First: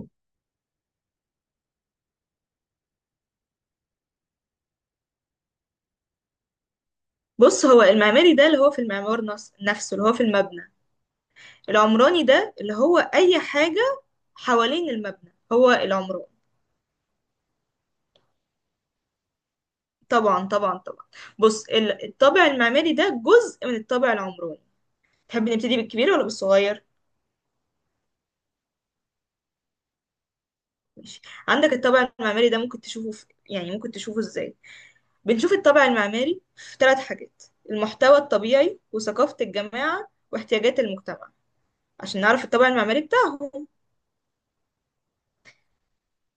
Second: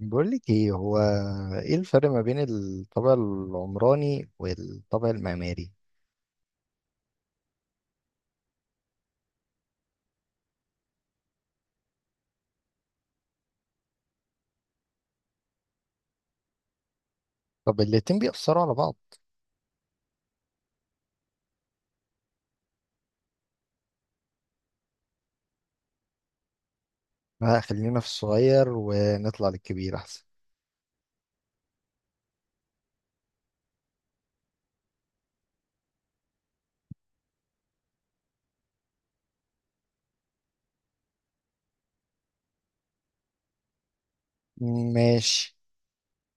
بقولك ايه، هو ايه الفرق ما بين الطابع العمراني والطابع المعماري؟ بص هو المعماري ده اللي هو في المعمار نفسه اللي هو في المبنى. العمراني ده اللي هو أي حاجة حوالين المبنى هو العمران. طب الاتنين بيأثروا على بعض؟ طبعا طبعا طبعا. بص، الطابع المعماري ده جزء من الطابع العمراني. تحب نبتدي بالكبير ولا بالصغير؟ لا، خلينا في الصغير ونطلع للكبير احسن. ماشي. عندك الطابع المعماري ده ممكن تشوفه في، يعني ممكن تشوفه ازاي؟ بنشوف الطابع المعماري في ثلاث حاجات: المحتوى الطبيعي، وثقافة الجماعة، واحتياجات المجتمع، عشان نعرف الطابع المعماري بتاعهم. ماشي.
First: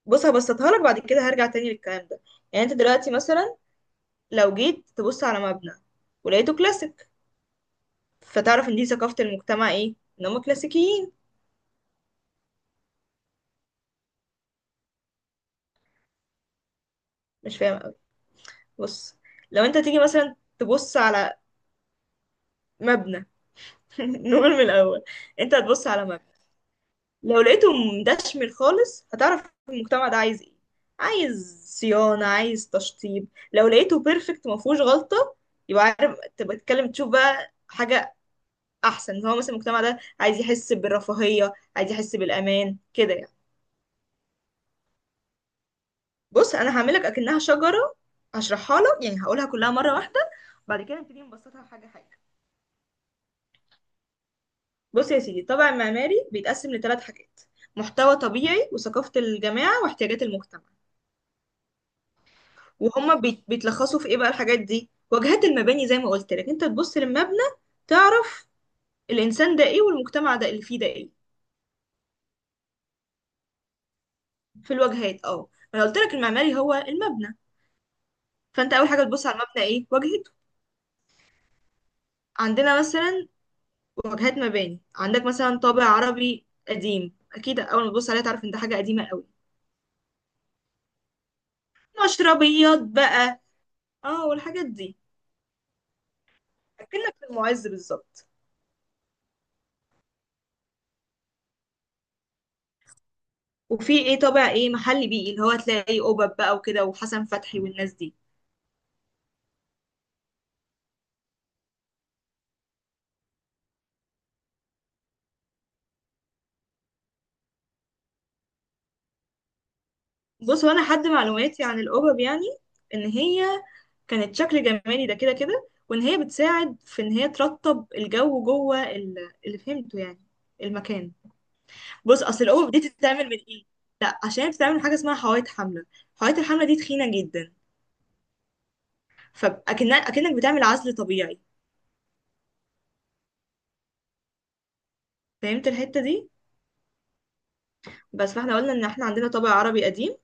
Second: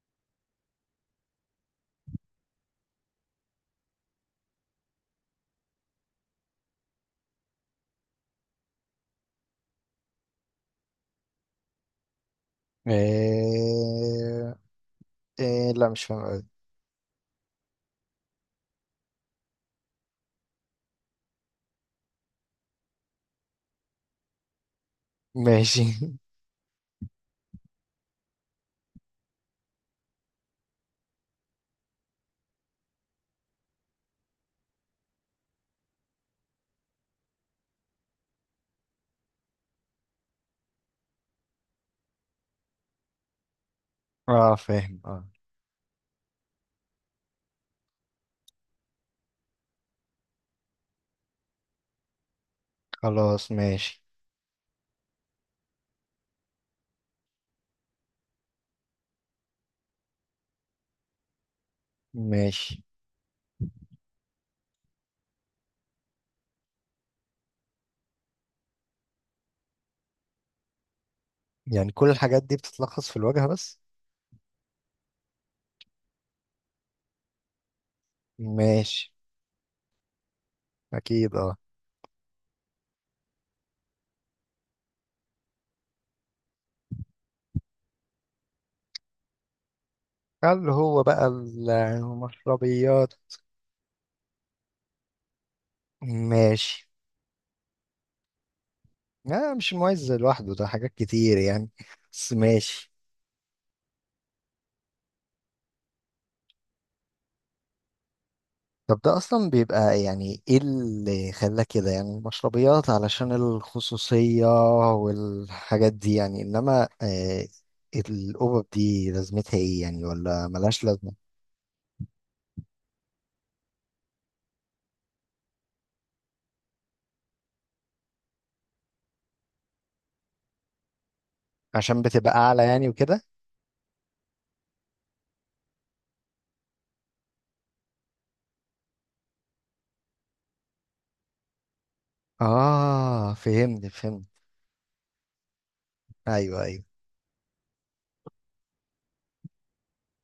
بص، هبسطها لك، بعد كده هرجع تاني للكلام ده. يعني انت دلوقتي مثلا لو جيت تبص على مبنى ولقيته كلاسيك، فتعرف ان دي ثقافة المجتمع ايه، ان هم كلاسيكيين. إيه... لا، مش فاهم أوي. مش فاهم قوي. بص، لو انت تيجي مثلا تبص على مبنى نقول من الاول. انت ماشي. هتبص على مبنى، لو لقيته مدشمل خالص هتعرف المجتمع ده عايز ايه، عايز صيانة، عايز تشطيب. لو لقيته بيرفكت ما فيهوش غلطة، يبقى عارف تبقى تتكلم تشوف بقى حاجة احسن، ان هو مثلا المجتمع ده عايز يحس بالرفاهية، عايز يحس بالامان كده يعني. اه، فاهم، اه. بص انا هعملك اكنها شجره، هشرحها لك يعني، هقولها كلها مره واحده، بعد كده نبتدي نبسطها حاجه حاجه. خلاص، ماشي. بص يا سيدي، الطابع المعماري بيتقسم لثلاث حاجات: محتوى طبيعي، وثقافه الجماعه، واحتياجات المجتمع. ماشي. وهما بيتلخصوا في ايه بقى؟ الحاجات دي واجهات المباني، زي ما قلت لك، انت تبص للمبنى تعرف الانسان ده ايه، والمجتمع ده اللي فيه ده ايه. يعني كل الحاجات دي بتتلخص في الواجهة بس؟ في الواجهات اه. انا قلت لك المعماري هو المبنى، فانت اول حاجه ماشي. تبص على المبنى ايه واجهته. اكيد، اه. عندنا مثلا واجهات مباني، عندك مثلا طابع عربي قديم، اكيد اول ما تبص عليها تعرف ان ده حاجه قديمه قوي. هل هو بقى مشربيات المشربيات؟ بقى، اه والحاجات دي، ماشي. اكنك في المعز بالظبط. لا، مش المعز لوحده، ده حاجات كتير يعني، بس ماشي. وفي ايه، طابع ايه، محلي بيئي، اللي هو تلاقي قبب بقى وكده، وحسن فتحي والناس دي. طب ده اصلا بيبقى يعني ايه اللي خلاه كده يعني، المشربيات علشان الخصوصية والحاجات دي يعني، انما الأوبب دي لازمتها ايه يعني، ولا بص، ملهاش وانا حد لازمة؟ معلوماتي عن القبب يعني، ان هي كانت شكل جمالي ده كده كده، وان هي بتساعد في ان هي ترطب الجو جوه اللي فهمته يعني المكان. عشان بص، بتبقى اصل اعلى الاوف دي يعني وكده. بتتعمل من ايه؟ لا، عشان بتتعمل من حاجه اسمها حوايط حمله، حوايط الحمله دي تخينه جدا، فاكنك اكنك بتعمل عزل طبيعي. اه، فهمت فهمت. فهمت الحته دي؟ ايوه ايوه. بس، فاحنا قلنا ان احنا عندنا طابع عربي قديم،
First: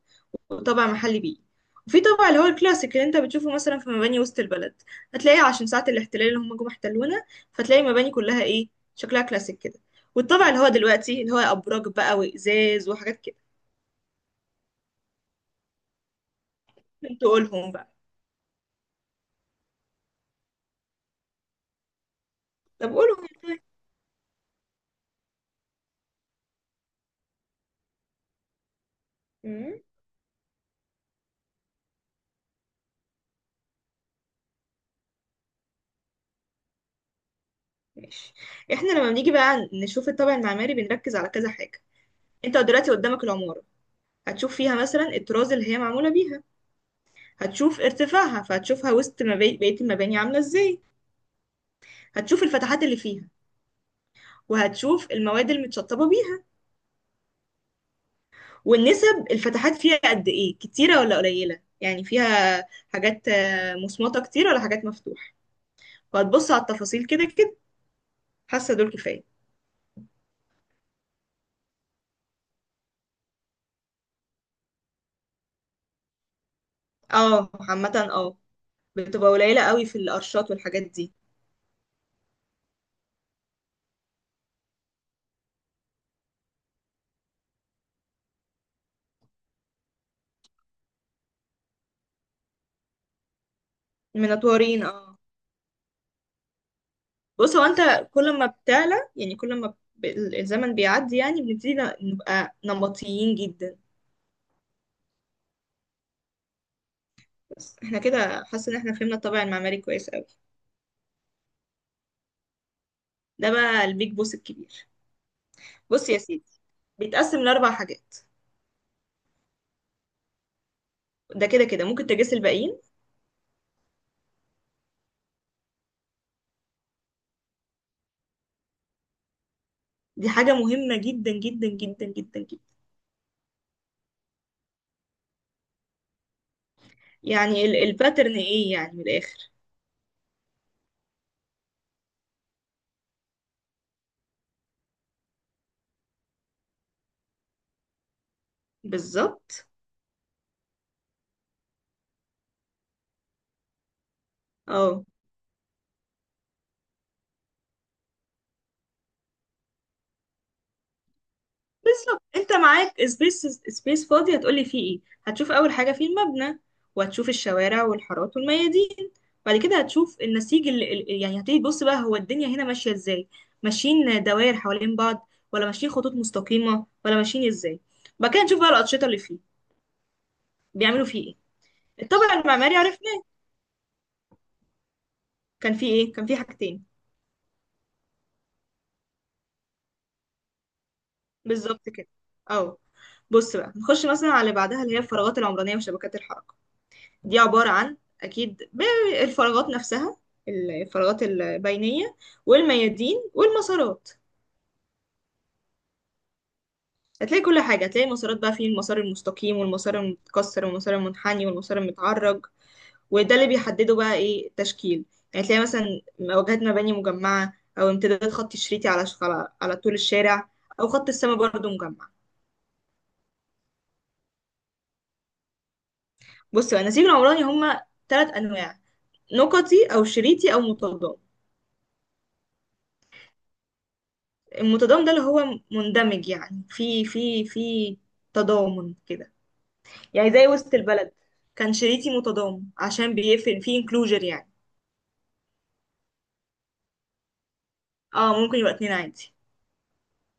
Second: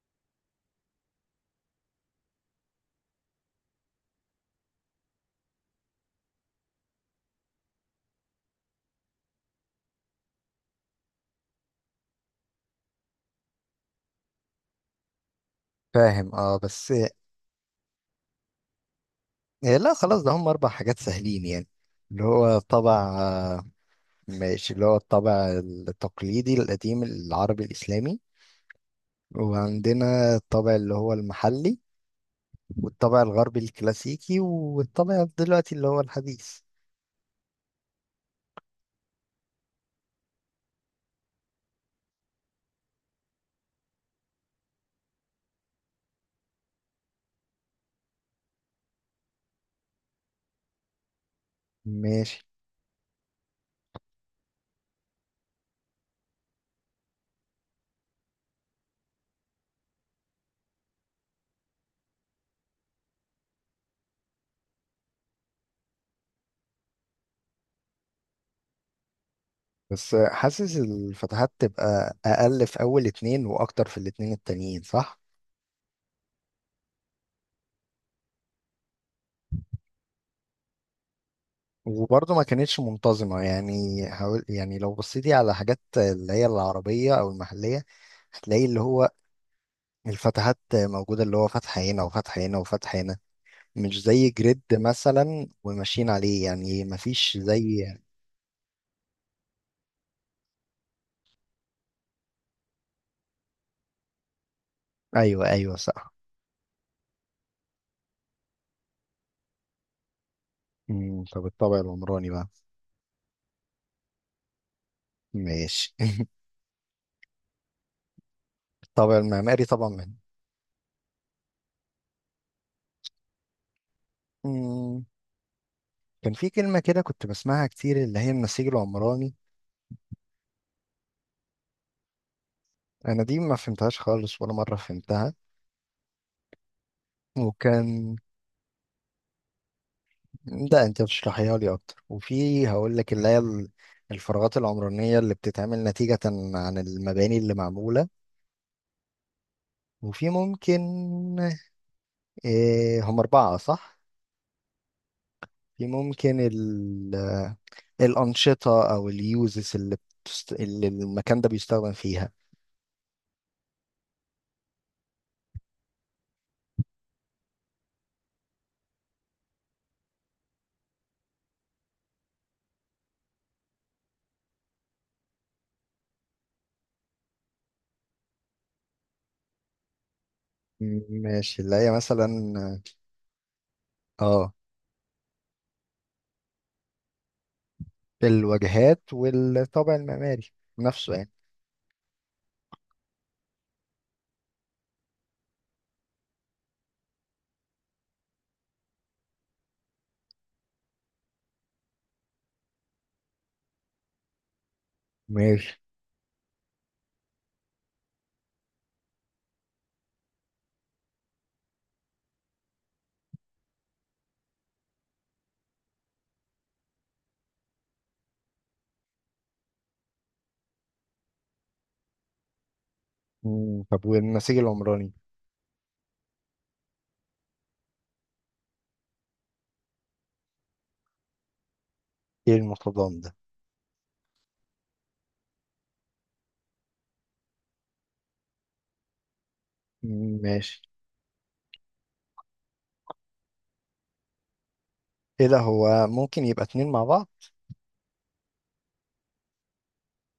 وطابع محلي بيئي، وفي طابع اللي هو الكلاسيك اللي انت بتشوفه مثلا في مباني وسط البلد، هتلاقيه عشان ساعه الاحتلال اللي هم جم احتلونا، فتلاقي المباني كلها ايه؟ شكلها كلاسيك كده. والطابع اللي هو دلوقتي، اللي هو ابراج بقى وازاز وحاجات كده. فاهم، اه، بس. انتوا قولهم بقى. آه، لا، خلاص، ده هم اربع حاجات سهلين يعني. اللي هو طب طبع قولهم طيب. آه، ماشي، اللي هو الطابع التقليدي القديم العربي الإسلامي. مم. وعندنا الطابع اللي هو المحلي. والطابع الغربي الكلاسيكي، والطابع دلوقتي اللي هو الحديث. ماشي. احنا لما بنيجي بقى نشوف الطابع المعماري بنركز على كذا حاجة. انت دلوقتي قدامك العمارة، هتشوف فيها مثلا الطراز اللي هي معمولة بيها، هتشوف ارتفاعها، فهتشوفها وسط بقية المباني عاملة ازاي. ماشي. هتشوف الفتحات اللي فيها، وهتشوف المواد المتشطبة بيها، والنسب، الفتحات فيها قد ايه، كتيرة ولا قليلة، يعني فيها حاجات مصمطة كتير ولا حاجات مفتوحة، وهتبص على التفاصيل كده كده. حاسة دول كفاية. بس حاسس الفتحات تبقى أقل في أول اتنين، وأكتر في الاتنين التانيين، صح؟ اه، عامة اه، بتبقى قليلة قوي في القرشات والحاجات دي. وبرضه ما كانتش منتظمة يعني. حاول، يعني لو بصيتي على حاجات اللي هي العربية أو المحلية هتلاقي اللي هو الفتحات موجودة، اللي هو فتح هنا وفتح هنا وفتح هنا، مش زي جريد منطورين اه. مثلا وماشيين عليه يعني، مفيش بص، هو زي. انت كل ما بتعلى، يعني كل ما الزمن بيعدي يعني بنبتدي نبقى نمطيين جدا. ايوه ايوه، صح. بس احنا كده حاسه ان احنا فهمنا الطابع المعماري كويس قوي. طب الطابع العمراني بقى. ده بقى البيج بوس الكبير. ماشي. بص يا سيدي، بيتقسم لاربع حاجات. الطابع المعماري طبعا من. ده كده كده ممكن تجاس الباقيين. مم، كان في كلمة كده كنت بسمعها كتير، اللي هي النسيج العمراني. دي حاجه مهمه جدا جدا جدا جدا جدا. انا دي ما فهمتهاش خالص، ولا مرة فهمتها. يعني وكان، الباترن ايه، يعني من الاخر. ده انت بتشرحيها لي اكتر، وفي هقول لك اللي هي الفراغات العمرانية اللي بتتعمل نتيجة عن المباني اللي معمولة. بالظبط. وفي ممكن إيه هم أربعة، صح؟ اه في ممكن ال الأنشطة أو اليوزز اللي، اللي المكان ده بيستخدم بالظبط، فيها. انت معاك سبيس فاضي هتقولي فيه ايه؟ هتشوف اول حاجه فيه المبنى، وهتشوف الشوارع والحارات والميادين. بعد كده هتشوف النسيج اللي يعني هتيجي تبص بقى هو الدنيا هنا ماشيه ازاي، ماشيين دوائر حوالين بعض ولا ماشيين خطوط مستقيمه ولا ماشيين ازاي. بعد كده نشوف بقى الانشطه اللي فيه بيعملوا فيه ماشي، اللي هي ايه. الطابع المعماري مثلا. عرفناه، اه، كان فيه ايه؟ كان فيه حاجتين. الواجهات والطابع المعماري نفسه يعني. بالظبط كده اه. بص بقى، نخش مثلا على اللي بعدها اللي هي الفراغات العمرانيه وشبكات الحركه. دي عبارة عن، أكيد، بالفراغات نفسها، الفراغات البينية، والميادين، والمسارات. ماشي. هتلاقي كل حاجة، هتلاقي المسارات بقى فيه المسار المستقيم، والمسار المتكسر، والمسار المنحني، والمسار المتعرج. وده اللي بيحدده بقى إيه التشكيل، يعني تلاقي مثلا واجهات مباني مجمعة، أو امتداد خط شريطي على طول الشارع، أو خط السماء برضه مجمع. طب والنسيج العمراني. بص بقى، النسيج العمراني هما تلات أنواع: نقطي، أو شريطي، أو متضاد. ايه المتضامن ده؟ المتضامن ده اللي هو مندمج يعني في تضامن كده. يعني مم، زي وسط ماشي. البلد، كان شريكي متضامن عشان بيفهم في انكلوجر يعني. ايه ده، هو ممكن يبقى اتنين مع بعض؟ اه ممكن يبقى اتنين عادي.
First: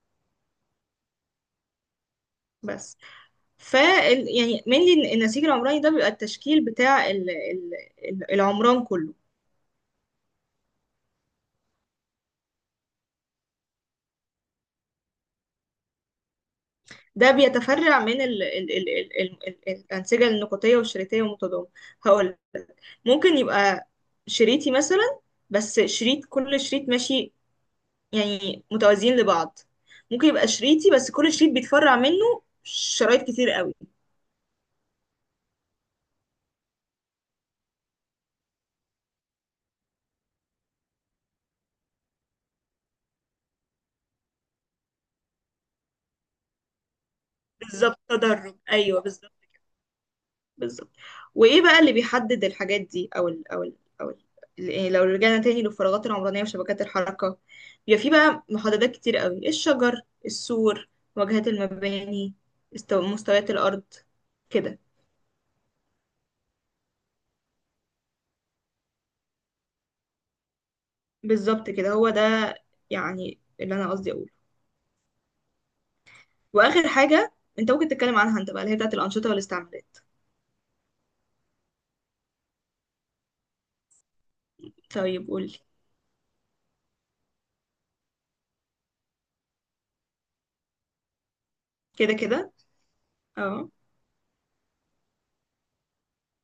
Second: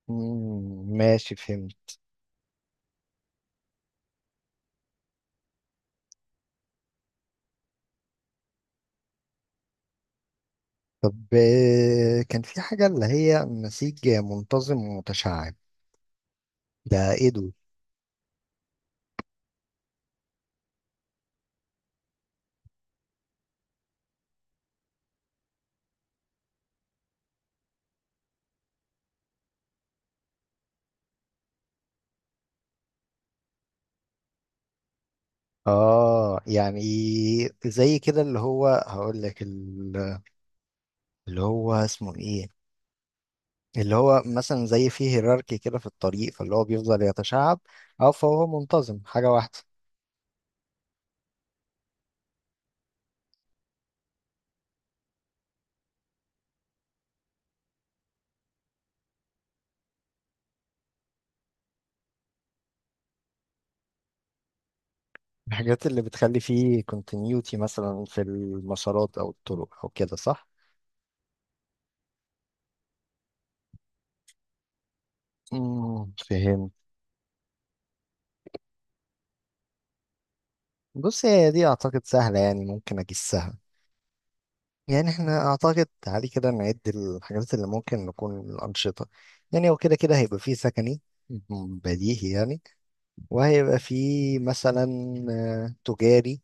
مم، ماشي، فهمت. بس، ف، يعني mainly النسيج العمراني ده بيبقى التشكيل بتاع العمران كله. طب كان في حاجة اللي هي نسيج منتظم ومتشعب، ده ايه ده دول؟ بيتفرع من الأنسجة النقطية والشريطية والمتضامن. هقول ممكن يبقى شريطي مثلا، بس شريط، كل شريط ماشي يعني متوازيين لبعض، ممكن يبقى شريطي بس كل شريط بيتفرع منه شرايط كتير قوي. اه، يعني زي كده اللي هو هقول لك اللي هو اسمه ايه، اللي هو مثلا زي فيه هيراركي كده في الطريق، فاللي هو بيفضل يتشعب. بالظبط، اه، فهو تدرج منتظم ايوه، حاجة بالظبط، واحدة. بالظبط. وايه بقى اللي بيحدد الحاجات دي او ال او ال او ال إيه، لو رجعنا تاني للفراغات العمرانيه وشبكات الحركه، بيبقى في بقى محددات كتير قوي: الشجر، السور، واجهات المباني، مستويات الارض، كده. الحاجات اللي بتخلي فيه continuity مثلا في المسارات او الطرق او كده، صح؟ بالظبط كده، هو ده، يعني اللي انا قصدي اقوله. فهمت. واخر حاجه انت ممكن تتكلم عنها انت بقى اللي هي بتاعت الانشطه والاستعمالات. بص، هي دي اعتقد سهلة يعني ممكن اجسها. يعني طيب احنا قولي. اعتقد تعالي كده نعد الحاجات اللي ممكن نكون الانشطة. يعني هو كده كده هيبقى فيه سكني، كده بديهي كده يعني. اه، وهيبقى فيه مثلا تجاري.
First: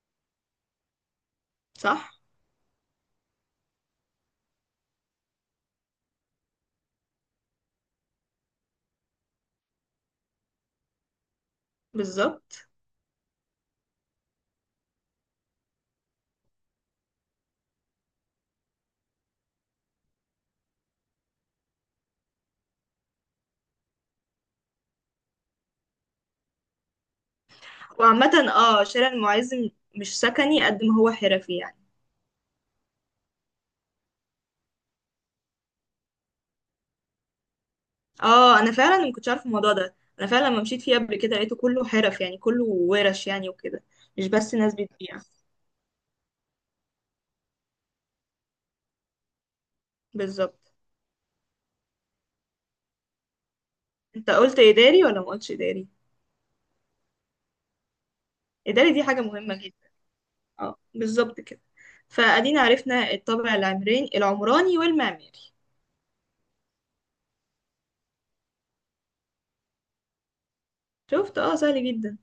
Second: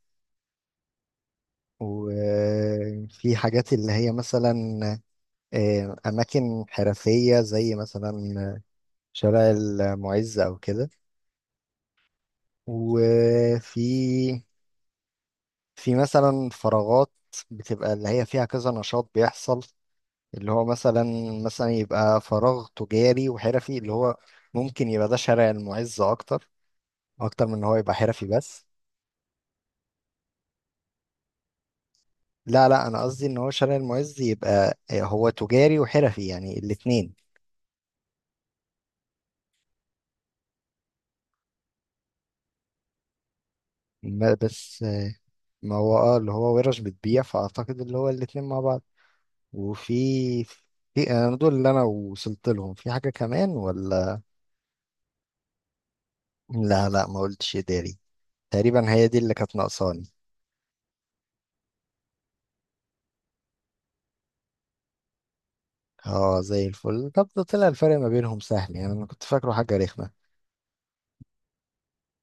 صح وفي حاجات اللي هي مثلا أماكن حرفية، زي مثلا شارع المعز أو كده. بالظبط. وفي في مثلا فراغات بتبقى اللي هي فيها كذا نشاط بيحصل، اللي هو مثلا. مثلا يبقى فراغ تجاري وحرفي، اللي هو ممكن يبقى ده شارع المعز أكتر. أكتر من إن هو يبقى حرفي وعامة بس. اه، شارع المعز مش سكني قد ما هو حرفي يعني. لا لا، انا قصدي ان هو شارع المعز يبقى هو تجاري وحرفي يعني الاتنين. اه، انا فعلا ما كنتش عارف الموضوع ده، انا فعلا لما مشيت فيه قبل كده لقيته كله حرف يعني، كله ورش يعني وكده، مش بس ناس بس. بتبيع. ما هو، اللي هو ورش بتبيع، فاعتقد اللي هو الاتنين مع بعض. وفي بالظبط. في انا دول اللي انا وصلت لهم، في حاجة كمان ولا؟ انت قلت اداري ولا ما قلتش اداري؟ لا لا، ما قلتش اداري. تقريبا اداري دي هي دي حاجة اللي مهمة كانت جدا، ناقصاني. اه بالظبط كده. فادينا عرفنا الطابع العمراني والمعماري. اه، زي الفل. طب ده طلع الفرق ما بينهم سهل يعني، انا كنت فاكره حاجة رخمة. شفت، اه سهل جدا.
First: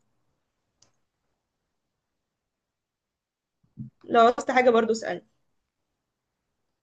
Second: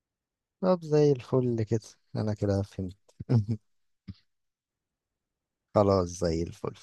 طب زي الفل كده. انا كده فهمت. لو عاوزت حاجة برضو اسألني. خلاص، زي الفل.